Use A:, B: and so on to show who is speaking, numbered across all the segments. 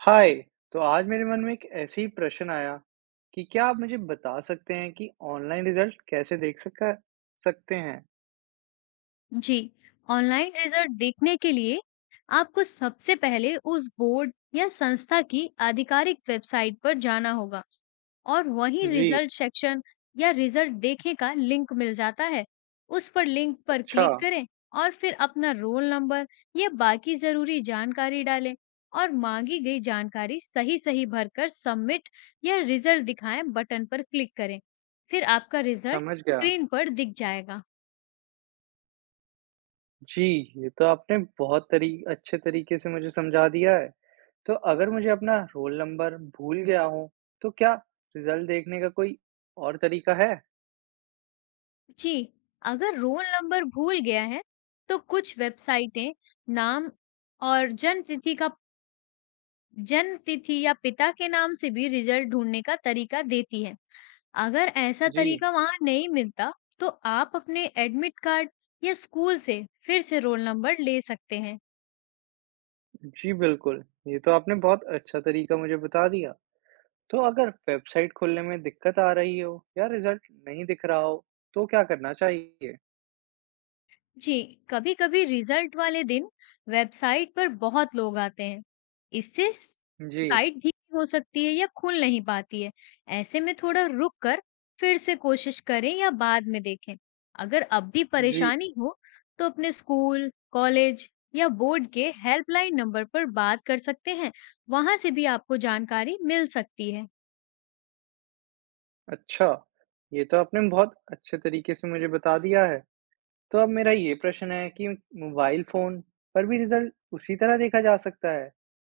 A: हाय। तो आज मेरे मन में एक ऐसे ही प्रश्न आया कि क्या आप मुझे बता सकते हैं कि ऑनलाइन रिजल्ट कैसे देख सका सकते हैं?
B: जी, ऑनलाइन रिजल्ट देखने के लिए आपको सबसे पहले उस बोर्ड या संस्था की आधिकारिक वेबसाइट पर जाना होगा और वहीं
A: जी।
B: रिजल्ट सेक्शन या रिजल्ट देखे का लिंक मिल जाता है। उस पर लिंक पर
A: अच्छा।
B: क्लिक करें और फिर अपना रोल नंबर या बाकी जरूरी जानकारी डालें और मांगी गई जानकारी सही सही भरकर सबमिट या रिजल्ट दिखाएं बटन पर क्लिक करें। फिर आपका रिजल्ट
A: समझ गया।
B: स्क्रीन पर दिख जाएगा।
A: जी, ये तो आपने बहुत तरी अच्छे तरीके से मुझे समझा दिया है। तो अगर मुझे अपना रोल नंबर भूल गया हो तो क्या रिजल्ट देखने का कोई और तरीका है?
B: जी, अगर रोल नंबर भूल गया है, तो कुछ वेबसाइटें नाम और जन्म तिथि या पिता के नाम से भी रिजल्ट ढूंढने का तरीका देती है। अगर ऐसा
A: जी।
B: तरीका वहाँ नहीं मिलता, तो आप अपने एडमिट कार्ड या स्कूल से फिर से रोल नंबर ले सकते हैं।
A: जी बिल्कुल, ये तो आपने बहुत अच्छा तरीका मुझे बता दिया। तो अगर वेबसाइट खोलने में दिक्कत आ रही हो या रिजल्ट नहीं दिख रहा हो तो क्या करना चाहिए?
B: जी, कभी-कभी रिजल्ट वाले दिन वेबसाइट पर बहुत लोग आते हैं, इससे
A: जी।
B: साइट धीमी हो सकती है या खुल नहीं पाती है। ऐसे में थोड़ा रुक कर फिर से कोशिश करें या बाद में देखें। अगर अब भी
A: जी
B: परेशानी हो तो अपने स्कूल, कॉलेज या बोर्ड के हेल्पलाइन नंबर पर बात कर सकते हैं। वहां से भी आपको जानकारी मिल सकती है।
A: अच्छा, ये तो आपने बहुत अच्छे तरीके से मुझे बता दिया है। तो अब मेरा ये प्रश्न है कि मोबाइल फोन पर भी रिजल्ट उसी तरह देखा जा सकता है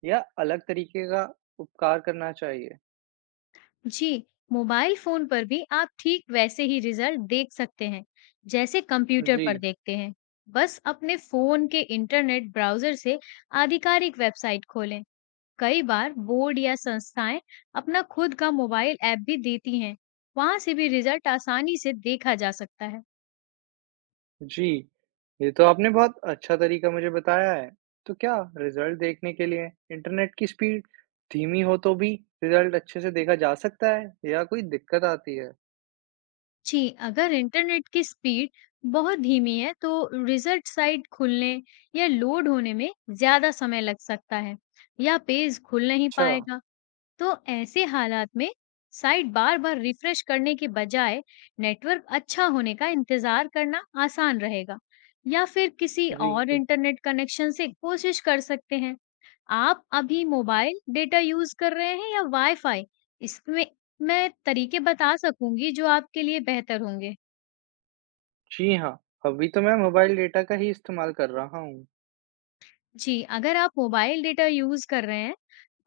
A: या अलग तरीके का उपकार करना चाहिए?
B: जी, मोबाइल फ़ोन पर भी आप ठीक वैसे ही रिज़ल्ट देख सकते हैं, जैसे कंप्यूटर
A: जी।
B: पर देखते हैं। बस अपने फ़ोन के इंटरनेट ब्राउज़र से आधिकारिक वेबसाइट खोलें। कई बार बोर्ड या संस्थाएँ अपना खुद का मोबाइल ऐप भी देती हैं, वहाँ से भी रिज़ल्ट आसानी से देखा जा सकता है।
A: जी, ये तो आपने बहुत अच्छा तरीका मुझे बताया है। तो क्या रिज़ल्ट देखने के लिए इंटरनेट की स्पीड धीमी हो तो भी रिज़ल्ट अच्छे से देखा जा सकता है या कोई दिक्कत आती है?
B: जी, अगर इंटरनेट की स्पीड बहुत धीमी है, तो रिज़ल्ट साइट खुलने या लोड होने में ज़्यादा समय लग सकता है या पेज खुल नहीं
A: अच्छा।
B: पाएगा। तो ऐसे हालात में साइट बार-बार रिफ्रेश करने के बजाय नेटवर्क अच्छा होने का इंतजार करना आसान रहेगा या फिर किसी और
A: जी।
B: इंटरनेट कनेक्शन से कोशिश कर सकते हैं। आप अभी मोबाइल डेटा यूज कर रहे हैं या वाईफाई? इसमें मैं तरीके बता सकूंगी जो आपके लिए बेहतर होंगे।
A: जी हाँ, अभी तो मैं मोबाइल डेटा का ही इस्तेमाल कर रहा हूँ।
B: जी, अगर आप मोबाइल डेटा यूज कर रहे हैं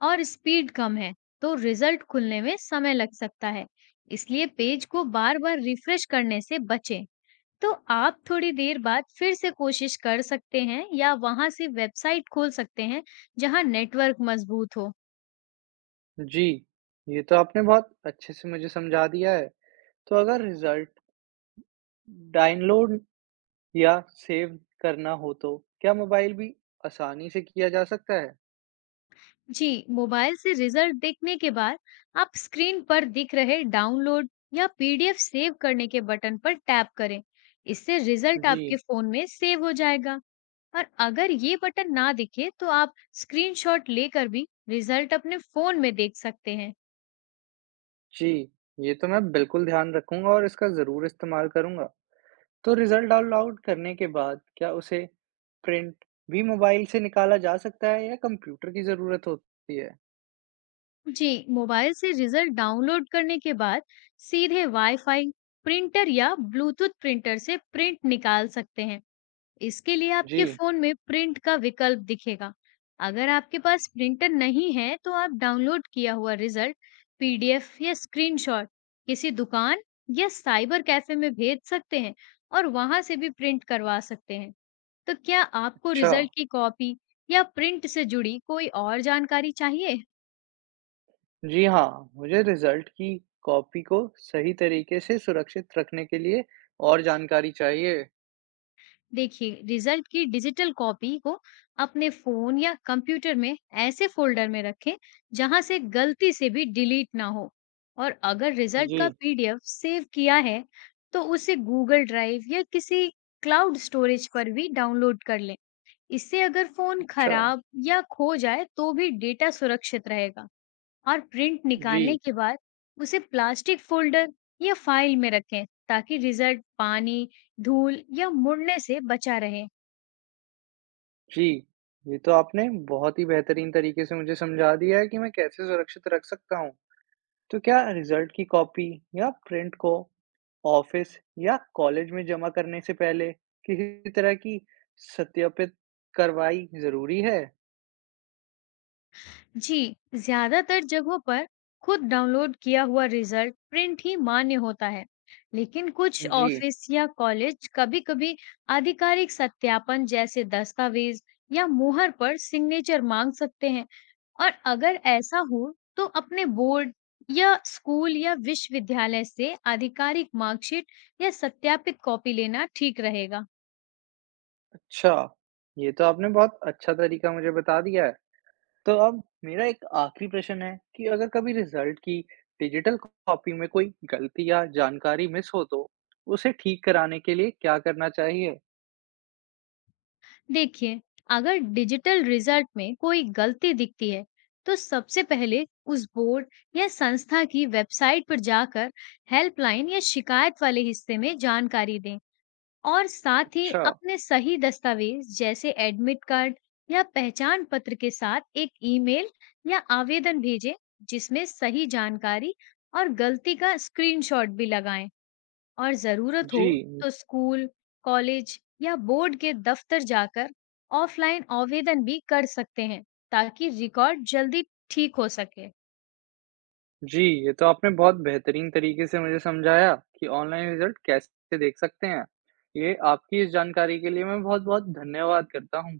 B: और स्पीड कम है, तो रिजल्ट खुलने में समय लग सकता है। इसलिए पेज को बार बार रिफ्रेश करने से बचें। तो आप थोड़ी देर बाद फिर से कोशिश कर सकते हैं या वहां से वेबसाइट खोल सकते हैं जहां नेटवर्क मजबूत हो।
A: जी, ये तो आपने बहुत अच्छे से मुझे समझा दिया है। तो अगर रिज़ल्ट डाउनलोड या सेव करना हो तो क्या मोबाइल भी आसानी से किया जा सकता है?
B: जी, मोबाइल से रिजल्ट देखने के बाद आप स्क्रीन पर दिख रहे डाउनलोड या पीडीएफ सेव करने के बटन पर टैप करें। इससे रिजल्ट
A: जी।
B: आपके फोन में सेव हो जाएगा। और अगर ये बटन ना दिखे तो आप स्क्रीनशॉट लेकर भी रिजल्ट अपने फोन में देख सकते हैं।
A: जी, ये तो मैं बिल्कुल ध्यान रखूँगा और इसका ज़रूर इस्तेमाल करूँगा। तो रिज़ल्ट डाउनलोड करने के बाद क्या उसे प्रिंट भी मोबाइल से निकाला जा सकता है या कंप्यूटर की ज़रूरत होती है?
B: जी, मोबाइल से रिजल्ट डाउनलोड करने के बाद सीधे वाईफाई प्रिंटर या ब्लूटूथ प्रिंटर से प्रिंट निकाल सकते हैं। इसके लिए आपके
A: जी।
B: फोन में प्रिंट का विकल्प दिखेगा। अगर आपके पास प्रिंटर नहीं है तो आप डाउनलोड किया हुआ रिजल्ट पीडीएफ या स्क्रीनशॉट किसी दुकान या साइबर कैफे में भेज सकते हैं और वहां से भी प्रिंट करवा सकते हैं। तो क्या आपको
A: अच्छा।
B: रिजल्ट की कॉपी या प्रिंट से जुड़ी कोई और जानकारी चाहिए?
A: जी हाँ, मुझे रिज़ल्ट की कॉपी को सही तरीके से सुरक्षित रखने के लिए और जानकारी चाहिए।
B: देखिए, रिजल्ट की डिजिटल कॉपी को अपने फोन या कंप्यूटर में ऐसे फोल्डर में रखें जहां से गलती से भी डिलीट ना हो। और अगर रिजल्ट का
A: जी।
B: पीडीएफ सेव किया है, तो उसे गूगल ड्राइव या किसी क्लाउड स्टोरेज पर भी डाउनलोड कर लें। इससे अगर फोन
A: अच्छा।
B: खराब या खो जाए तो भी डेटा सुरक्षित रहेगा। और प्रिंट निकालने
A: जी,
B: के बाद उसे प्लास्टिक फोल्डर या फाइल में रखें, ताकि रिजल्ट पानी, धूल या मुड़ने से बचा रहे।
A: जी। ये तो आपने बहुत ही बेहतरीन तरीके से मुझे समझा दिया है कि मैं कैसे सुरक्षित रख सकता हूँ। तो क्या रिजल्ट की कॉपी या प्रिंट को ऑफिस या कॉलेज में जमा करने से पहले किसी तरह की सत्यापित करवाई जरूरी है?
B: जी, ज्यादातर जगहों पर खुद डाउनलोड किया हुआ रिजल्ट प्रिंट ही मान्य होता है, लेकिन कुछ
A: जी।
B: ऑफिस या कॉलेज कभी-कभी आधिकारिक सत्यापन जैसे दस्तावेज या मुहर पर सिग्नेचर मांग सकते हैं। और अगर ऐसा हो तो अपने बोर्ड या स्कूल या विश्वविद्यालय से आधिकारिक मार्कशीट या सत्यापित कॉपी लेना ठीक रहेगा।
A: अच्छा, ये तो आपने बहुत अच्छा तरीका मुझे बता दिया है। तो अब मेरा एक आखिरी प्रश्न है कि अगर कभी रिजल्ट की डिजिटल कॉपी में कोई गलती या जानकारी मिस हो तो उसे ठीक कराने के लिए क्या करना चाहिए?
B: देखिए, अगर डिजिटल रिजल्ट में कोई गलती दिखती है तो सबसे पहले उस बोर्ड या संस्था की वेबसाइट पर जाकर हेल्पलाइन या शिकायत वाले हिस्से में जानकारी दें। और साथ ही
A: अच्छा।
B: अपने सही दस्तावेज जैसे एडमिट कार्ड या पहचान पत्र के साथ एक ईमेल या आवेदन भेजें जिसमें सही जानकारी और गलती का स्क्रीनशॉट भी लगाएं। और ज़रूरत
A: जी।
B: हो तो स्कूल, कॉलेज या बोर्ड के दफ्तर जाकर ऑफलाइन आवेदन भी कर सकते हैं ताकि रिकॉर्ड जल्दी ठीक हो सके।
A: जी, ये तो आपने बहुत बेहतरीन तरीके से मुझे समझाया कि ऑनलाइन रिज़ल्ट कैसे देख सकते हैं। ये आपकी इस जानकारी के लिए मैं बहुत-बहुत धन्यवाद करता हूँ।